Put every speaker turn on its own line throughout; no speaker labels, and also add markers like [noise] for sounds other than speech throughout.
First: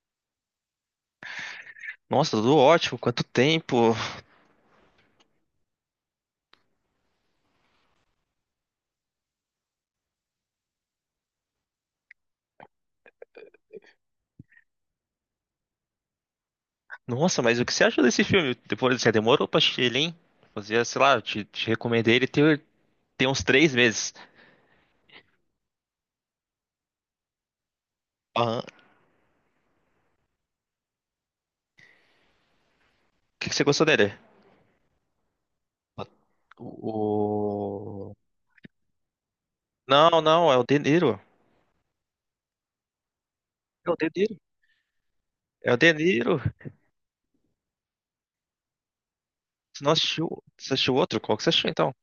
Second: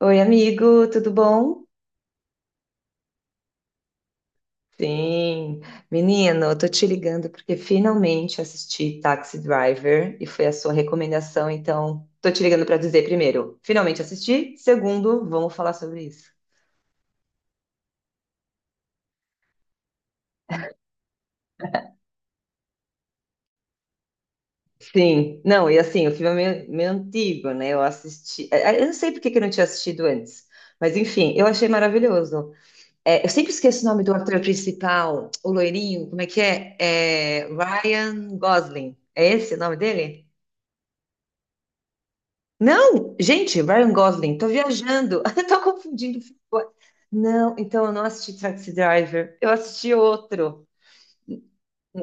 Oi, amigo, tudo bom?
Nossa, tudo ótimo, quanto tempo.
Sim, menino, eu tô te ligando porque finalmente assisti Taxi Driver e foi a sua recomendação, então tô te ligando pra dizer primeiro, finalmente assisti, segundo, vamos falar sobre isso.
Nossa, mas o que você achou desse filme? Depois você demorou pra assistir ele, hein? Fazia, sei lá, eu te recomendei ele tem uns 3 meses.
Sim, não, e assim, o filme é meio antigo, né? Eu assisti,
Ah, o
eu não sei por que que eu não tinha assistido antes, mas enfim, eu achei maravilhoso. É, eu
que
sempre
que você
esqueço
gostou
o nome
dele?
do ator principal, o loirinho, como é que
O...
é? É
o-
Ryan Gosling, é esse o nome
Não,
dele?
não, é o De Niro.
Não, gente,
É
Ryan
o Dedeiro.
Gosling, tô viajando, [laughs] eu tô
É o De
confundindo.
Niro.
Não, então eu não assisti Taxi Driver, eu
Você não
assisti
assistiu,
outro,
você assistiu outro? Qual que você achou então?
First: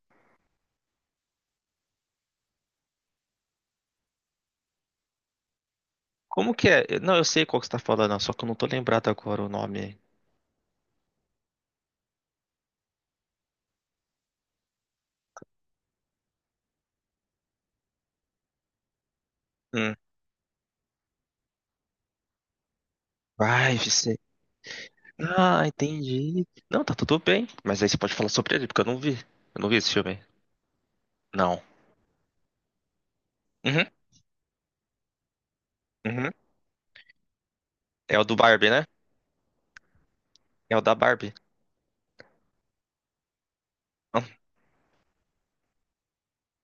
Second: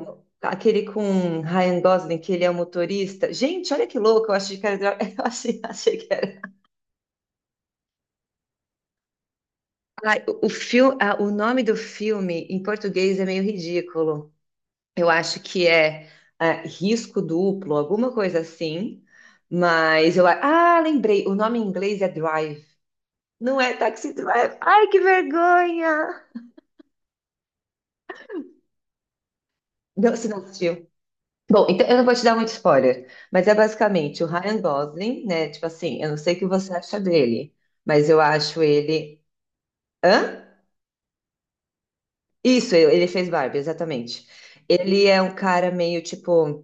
aquele com Ryan Gosling, que ele é o motorista. Gente, olha que louco, eu achei que era, [laughs] eu achei que era.
Como que é? Não, eu sei qual que você tá falando, só que eu não tô lembrado agora o nome.
Ai, o, filme, o nome do filme em português é meio ridículo. Eu acho que é Risco Duplo, alguma coisa assim,
Hum.
mas lembrei, o nome em inglês é Drive. Não é
Vai,
Taxi
você.
Driver. Ai, que
Ah,
vergonha!
entendi. Não, tá tudo bem. Mas aí você pode falar sobre ele, porque eu não vi. Eu não vi esse
Não,
filme.
você não assistiu.
Não.
Bom, então eu não vou te dar muito spoiler, mas é
Uhum,
basicamente o Ryan Gosling, né? Tipo assim, eu não
uhum.
sei o que você acha dele, mas
É
eu
o do
acho
Barbie, né?
ele. Hã?
É o da Barbie.
Isso, ele fez Barbie,
Ah,
exatamente. Ele é um cara meio tipo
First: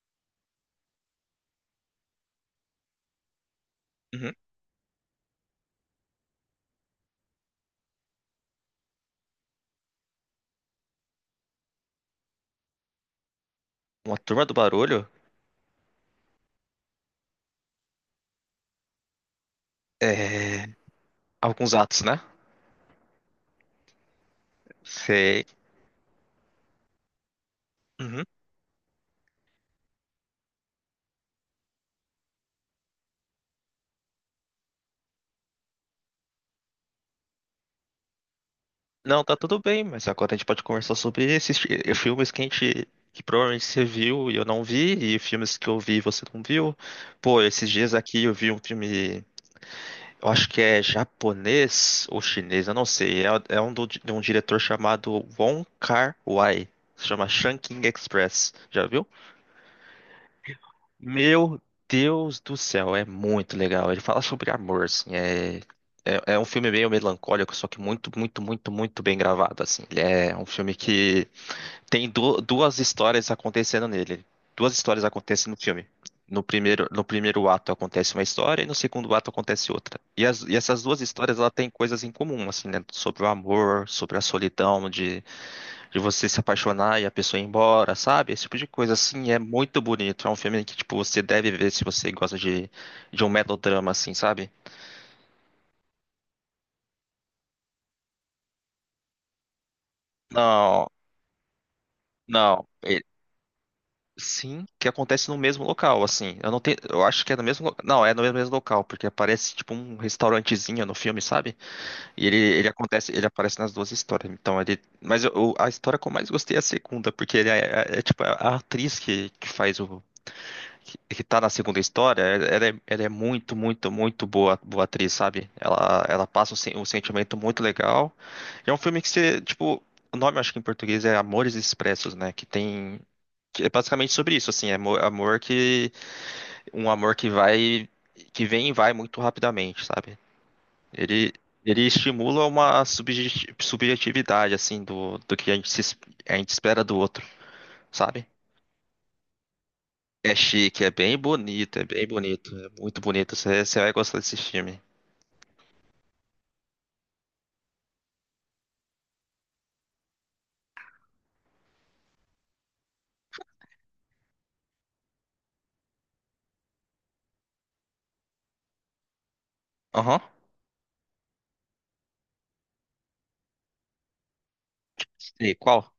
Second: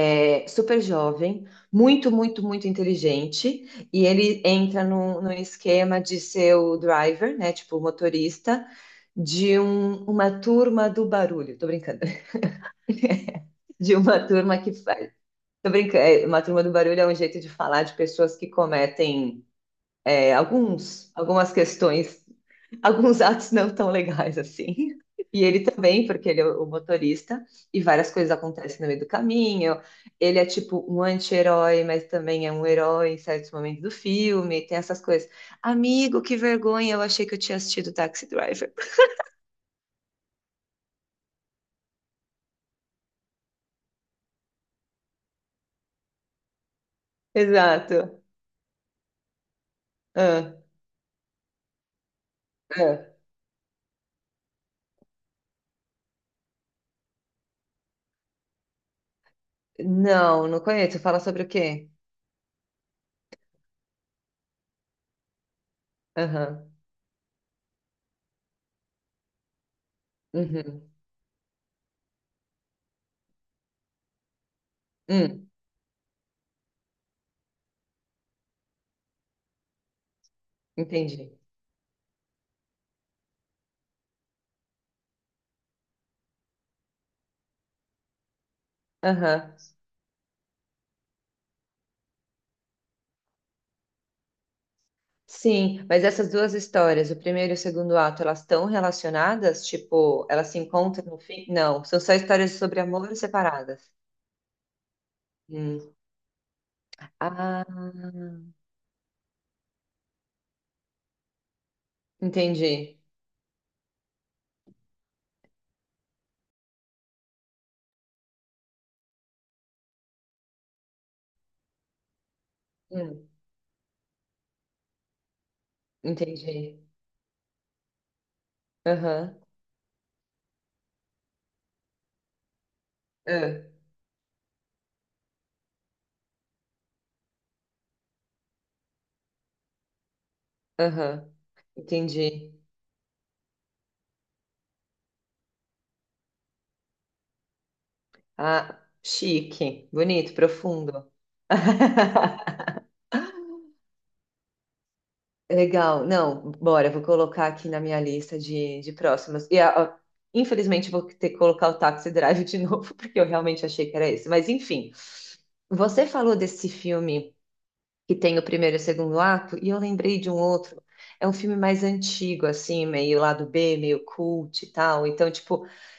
super jovem, muito inteligente, e
uhum.
ele entra num esquema de ser o driver, né? Tipo, o motorista de uma turma do barulho. Tô brincando. De
Uma
uma [laughs]
turma do
turma que
barulho?
faz. Tô brincando, é, uma turma do barulho é um jeito de falar de pessoas que cometem
É.
algumas
Alguns atos, né?
questões, [laughs] alguns atos não tão legais assim. E
Sei.
ele também, porque ele é o motorista, e várias
Uhum.
coisas acontecem no meio do caminho. Ele é tipo um anti-herói, mas também é um herói em certos momentos do filme. Tem essas coisas. Amigo, que vergonha, eu achei que eu tinha assistido Taxi Driver. [laughs]
Não, tá tudo bem, mas agora a gente pode conversar sobre esses filmes que a gente. Que provavelmente você viu e eu não vi, e filmes que eu vi e você não viu. Pô, esses dias aqui
Exato.
eu vi um filme. Eu acho
Ah,
que é japonês ou chinês, eu não
ah.
sei. É, é um de um diretor chamado Wong Kar-wai. Se chama Shanking Express. Já viu?
Não, não conheço. Fala sobre o
Meu
quê?
Deus do céu, é muito legal. Ele fala sobre amor, assim, é um filme
Aham.
meio melancólico, só que muito, muito, muito, muito bem gravado, assim. Ele é um filme
Uhum.
que tem duas histórias acontecendo nele. Duas histórias
Hum,
acontecem no filme. No primeiro, no primeiro ato acontece uma história e no segundo ato acontece outra. E essas duas
entendi.
histórias, ela tem coisas em comum, assim, né? Sobre o amor, sobre a solidão de você se apaixonar e a pessoa ir embora, sabe? Esse tipo de coisa, assim, é
Aham.
muito bonito. É um filme que, tipo, você deve ver se você gosta de um melodrama, assim, sabe?
Sim, mas essas duas histórias, o primeiro e o segundo ato, elas estão relacionadas? Tipo, elas se
Não,
encontram no fim? Não, são só histórias
não.
sobre amor separadas.
Sim, que acontece no mesmo
Hum.
local, assim. Eu não tenho, eu acho que é no
Ah,
mesmo, não, é no mesmo local, porque aparece, tipo, um restaurantezinho no filme, sabe? E ele
entendi.
acontece, ele aparece nas duas histórias. Então, ele, mas a história que eu mais gostei é a segunda, porque ele é, tipo, a atriz que faz o que que tá na segunda história, ela é
Hum,
muito, muito, muito boa, boa atriz, sabe? Ela passa
entendi.
um sentimento muito legal. E é um filme que
Aham.
você, tipo, o nome acho que em português é Amores Expressos, né? Que tem,
Ah,
que é basicamente sobre isso, assim, é amor, amor que, um amor que vai, que vem e vai muito rapidamente, sabe?
aham.
Ele, ele estimula
Entendi.
uma subjetividade, assim, do que a gente, se es- a gente espera do outro, sabe?
Ah, chique, bonito,
É chique, é
profundo.
bem bonito, é bem
[laughs]
bonito. É muito bonito. Você vai gostar desse filme.
Legal, não, bora, vou colocar aqui na minha lista de próximas. E, infelizmente, vou ter que colocar o Taxi Drive de [laughs] novo, porque eu realmente achei que era esse. Mas, enfim, você falou desse filme que tem o primeiro e o segundo ato, e eu
Aham.
lembrei de um outro. É um filme mais antigo, assim, meio lado B, meio cult e tal. Então,
Sei,
tipo,
qual?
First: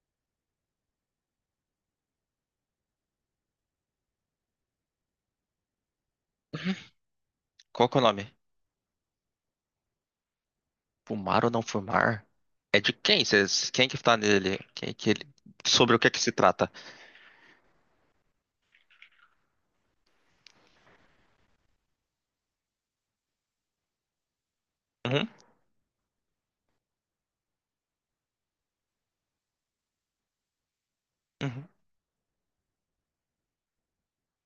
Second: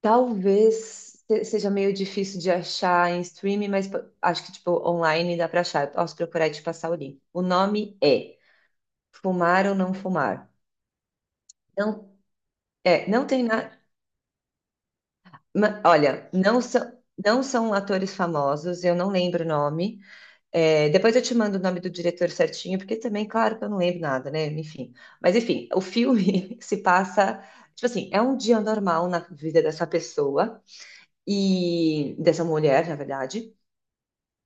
talvez seja meio difícil de achar em streaming, mas acho que, tipo, online dá pra achar. Eu posso procurar e te passar o link. O
Qual que
nome
é o nome?
é Fumar ou Não Fumar.
Fumar ou não
Não,
fumar? É de
é,
quem?
não tem
Cês,
nada.
quem que tá nele? Quem que ele, sobre o que é que
Olha,
se
não
trata?
são, não são atores famosos, eu não lembro o nome. É, depois eu te mando o nome do diretor certinho, porque também, claro que eu não lembro nada, né? Enfim.
Uhum,
Mas, enfim, o filme [laughs] se passa. Tipo assim, é um dia normal na vida dessa pessoa,
uhum.
e dessa mulher, na verdade.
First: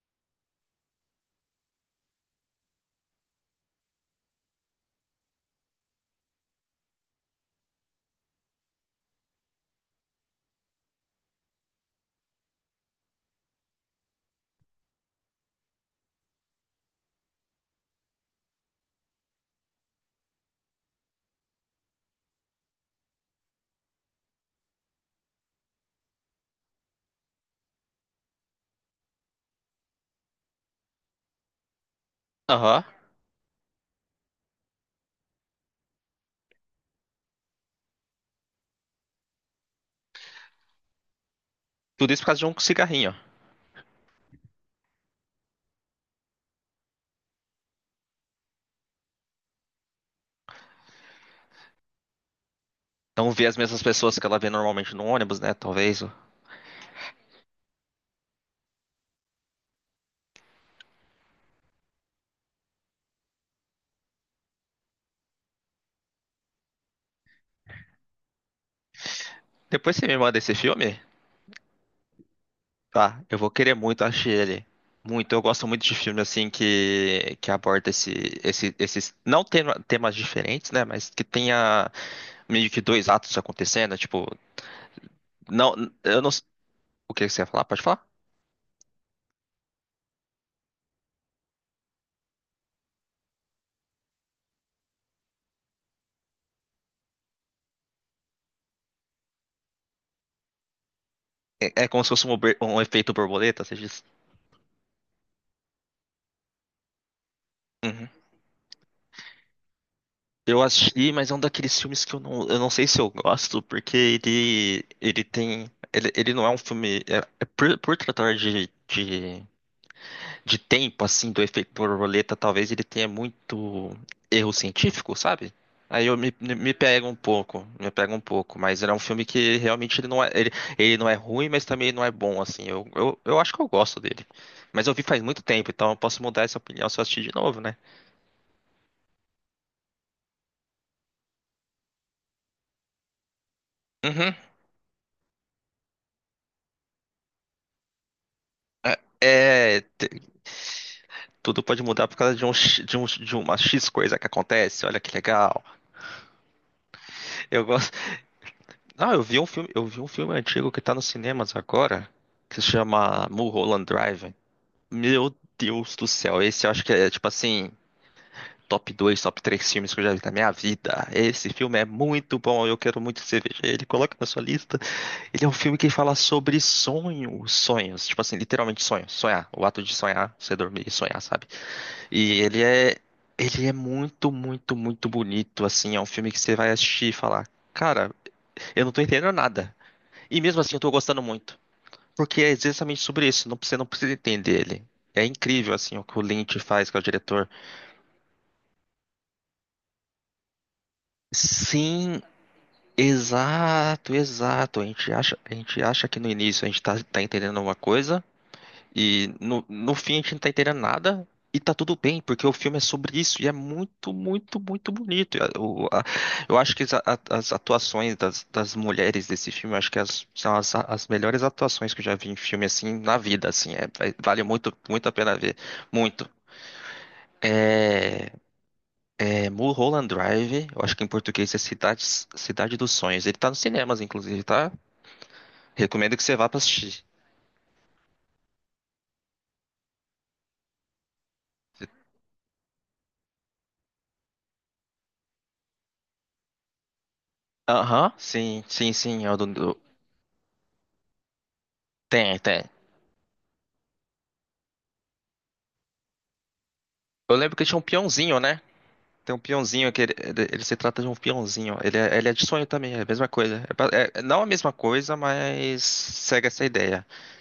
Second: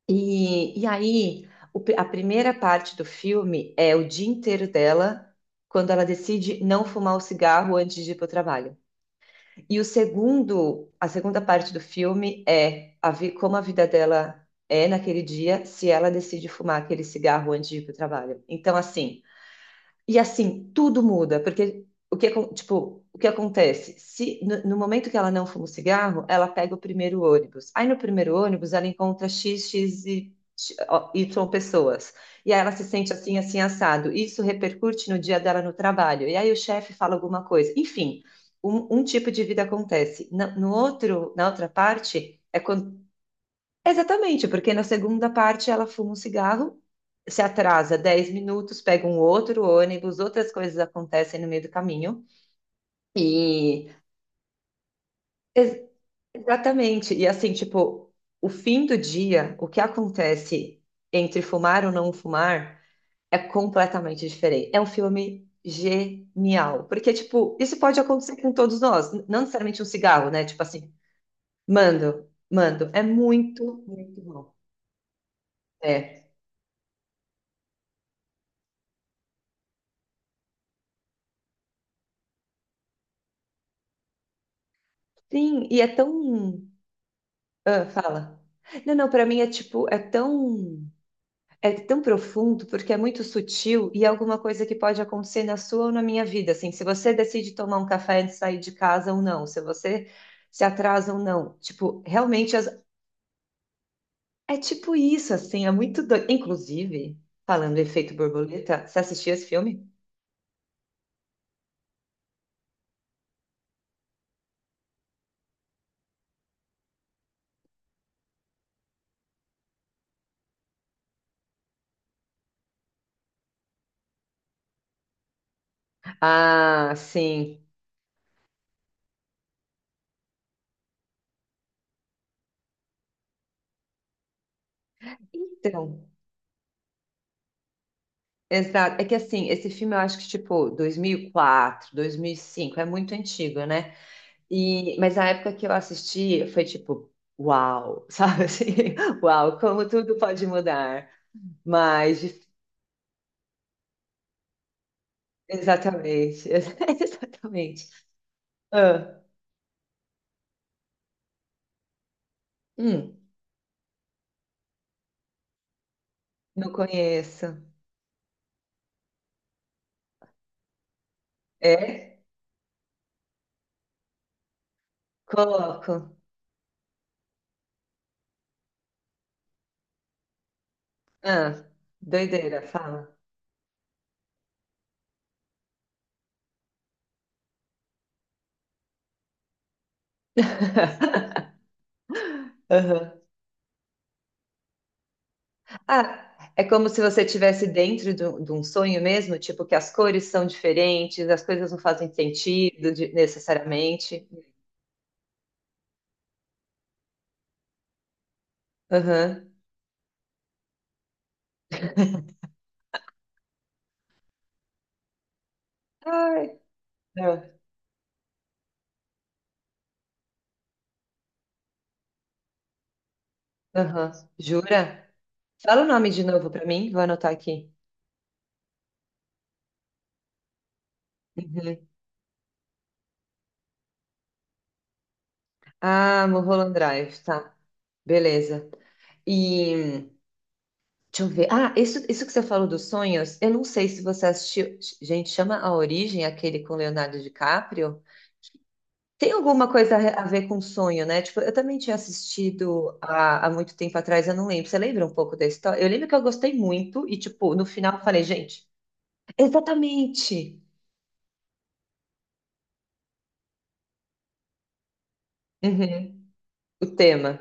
E aí, a primeira parte do filme é o dia inteiro dela, quando ela decide não fumar o cigarro antes de ir para o trabalho. E a segunda parte do filme é como a vida dela é naquele dia, se ela decide fumar aquele cigarro antes de ir para o trabalho. Então, assim. E assim, tudo muda, porque o que, tipo, o que acontece? Se no momento que ela não fuma o cigarro, ela pega o primeiro ônibus. Aí no primeiro ônibus ela encontra X, ó, Y pessoas. E aí ela
Aham.
se sente assim, assado. Isso repercute no dia dela no trabalho. E aí o chefe fala alguma coisa. Enfim, um tipo de vida acontece. No outro, na outra
Tudo isso por causa
parte,
de um
é quando.
cigarrinho.
Exatamente, porque na segunda parte ela fuma um cigarro, se atrasa 10 minutos, pega um outro ônibus, outras coisas acontecem no meio do caminho.
Não vê as mesmas
E
pessoas que ela vê normalmente no ônibus, né?
ex-
Talvez.
exatamente, e assim, tipo, o fim do dia, o que acontece entre fumar ou não fumar é completamente diferente. É um filme genial, porque tipo, isso pode acontecer com todos nós, não necessariamente um
Depois você me
cigarro,
manda
né?
esse
Tipo assim,
filme?
mando, mando, é
Tá, eu vou querer
muito,
muito
muito
assistir
bom.
ele. Muito, eu gosto muito de filme
É.
assim que aborda esse, esses, não temas diferentes, né? Mas que tenha meio que dois atos acontecendo, né, tipo,
Sim,
não,
e é
eu não,
tão.
o que você ia falar? Pode
Ah,
falar?
fala. Não, para mim é tipo, é tão profundo porque é muito sutil e é alguma coisa que pode acontecer na sua ou na minha vida, assim, se você decide tomar um café antes de sair de casa ou não, se você se atrasa ou não.
É, é
Tipo,
como se fosse um,
realmente
um efeito borboleta, você diz?
é tipo isso, assim, é muito doido. Inclusive, falando do
Uhum.
efeito borboleta, você assistiu esse filme?
Eu assisti, mas é um daqueles filmes que eu não sei se eu gosto, porque ele tem, ele não é um filme, é por, tratar de, de tempo, assim, do efeito borboleta, talvez ele tenha muito erro científico, sabe? Aí eu me
Ah,
pego um
sim.
pouco, me pego um pouco, mas era um filme que realmente ele não é, ele não é ruim, mas também não é bom, assim. Eu acho que eu gosto dele. Mas eu vi faz muito tempo, então eu
Então,
posso mudar essa opinião se eu assistir de novo, né?
exato. É que assim, esse filme eu acho que tipo 2004, cinco é muito antigo, né?
Uhum.
E, mas a época que eu assisti foi tipo, uau, sabe assim?
É,
[laughs] Uau, como tudo pode mudar.
tudo pode mudar por
Mas,
causa de, um, X- de, um, de uma X coisa que acontece, olha que legal.
exatamente, [laughs]
Eu
exatamente.
gosto. Não,
Ah,
eu vi um filme, eu vi um filme antigo que tá nos cinemas agora, que se
hum,
chama Mulholland Drive. Meu Deus do céu, esse eu
não
acho que é tipo
conheço.
assim, top 2, top 3 filmes que eu já vi na minha vida. Esse filme é
É?
muito bom, eu quero muito que você veja ele, coloca na sua lista. Ele é um filme que
Coloco.
fala sobre sonhos, sonhos, tipo assim, literalmente sonhos, sonhar, o ato de sonhar, você dormir e sonhar, sabe?
Ah,
E ele
doideira,
é
fala.
ele é muito, muito, muito bonito, assim, é um filme que você vai assistir e falar, cara, eu não tô entendendo nada. E mesmo assim eu tô
[laughs]
gostando muito. Porque é exatamente
Aham.
sobre isso, não, você não precisa entender ele. É incrível, assim, o que o
Ah,
Lynch
é como
faz, que é
se
o
você
diretor.
estivesse dentro de um sonho mesmo, tipo que as cores são diferentes, as coisas não fazem
Sim,
sentido
exato,
necessariamente.
exato. A gente acha que no início a gente tá, tá entendendo uma coisa e
Aham.
no fim a gente não tá entendendo nada e tá tudo bem, porque o filme é sobre isso e é muito, muito, muito bonito.
Ai,
Eu acho que as, a-
ah,
as atuações das, das mulheres desse filme, eu acho que as- são as, as melhores atuações que eu já vi em filme, assim, na vida, assim. É,
aham.
é, vale muito,
Jura?
muito a pena ver.
Fala o nome de
Muito.
novo pra mim, vou anotar aqui.
É, é Mulholland Drive, eu acho que em português é
Uhum.
Cidade, Cidade dos Sonhos. Ele tá nos cinemas, inclusive, tá? Recomendo que
Ah,
você vá pra
Mulholland
assistir.
Drive, tá. Beleza. E deixa eu ver. Ah, isso que você falou dos sonhos, eu não sei se você assistiu. Gente, chama A Origem, aquele com Leonardo DiCaprio.
Aham, sim, sim, sim. É
Tem
o
alguma coisa a ver com sonho, né? Tipo, eu também tinha
Tem, tem.
assistido há muito tempo atrás, eu não lembro. Você lembra um pouco da história? Eu lembro que eu gostei muito e,
Eu
tipo,
lembro que
no
tinha um
final eu falei,
peãozinho, né?
gente,
Tem um peãozinho que
exatamente.
ele se trata de um peãozinho. Ele é de sonho também, é a mesma coisa. É não a mesma coisa, mas
Uhum.
segue essa
O
ideia.
tema.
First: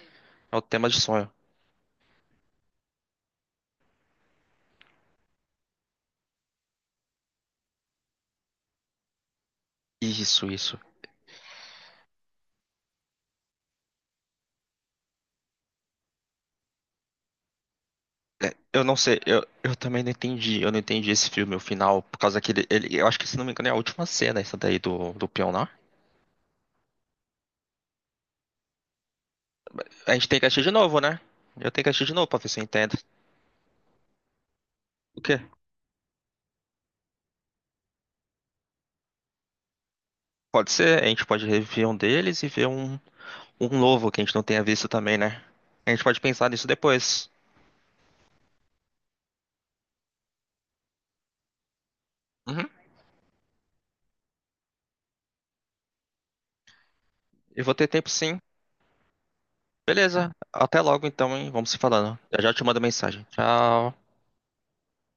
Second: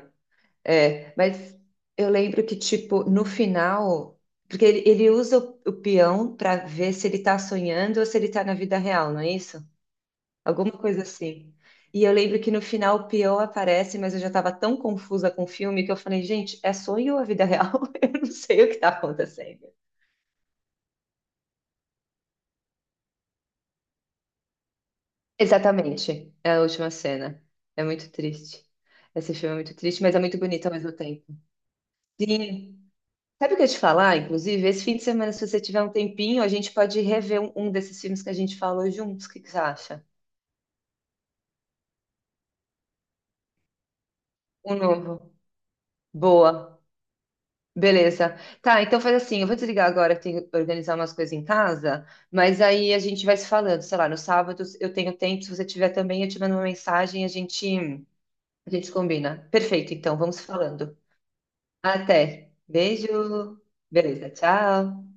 É o tema de
É,
sonho.
mas eu lembro que, tipo, no final, porque ele usa o peão para ver se ele tá sonhando ou se ele tá na vida real, não é isso?
Isso,
Alguma
isso.
coisa assim. E eu lembro que no final o peão aparece, mas eu já tava tão confusa com o filme que eu falei, gente, é sonho ou a vida real? [laughs] Eu não
É,
sei o que
eu
tá
não sei,
acontecendo.
eu também não entendi, eu não entendi esse filme, o final, por causa que eu acho que se não me engano é a última cena essa daí do Pionar.
Exatamente, é a última cena. É muito triste. Esse filme é muito triste,
A
mas é
gente tem
muito
que assistir
bonito
de
ao mesmo
novo, né?
tempo.
Eu tenho que assistir de novo pra ver se eu
Sim.
entendo.
Sabe o que eu ia te falar? Inclusive, esse fim de
O
semana,
quê?
se você tiver um tempinho, a gente pode rever um desses filmes que a gente falou juntos. O que que você acha?
Pode ser, a gente pode rever um deles e ver um novo que a gente não tenha
Um
visto também,
novo.
né? A gente pode pensar nisso
Boa.
depois.
Beleza. Tá, então faz assim, eu vou desligar agora, que tenho que organizar umas coisas em casa, mas
Uhum.
aí a gente vai se falando, sei lá, no sábado eu tenho tempo, se você tiver também, eu te mando uma mensagem,
Eu vou ter tempo sim.
a gente combina. Perfeito, então,
Beleza,
vamos
até
falando.
logo então, hein? Vamos se falando. Eu
Até.
já te mando mensagem.
Beijo.
Tchau.
Beleza, tchau.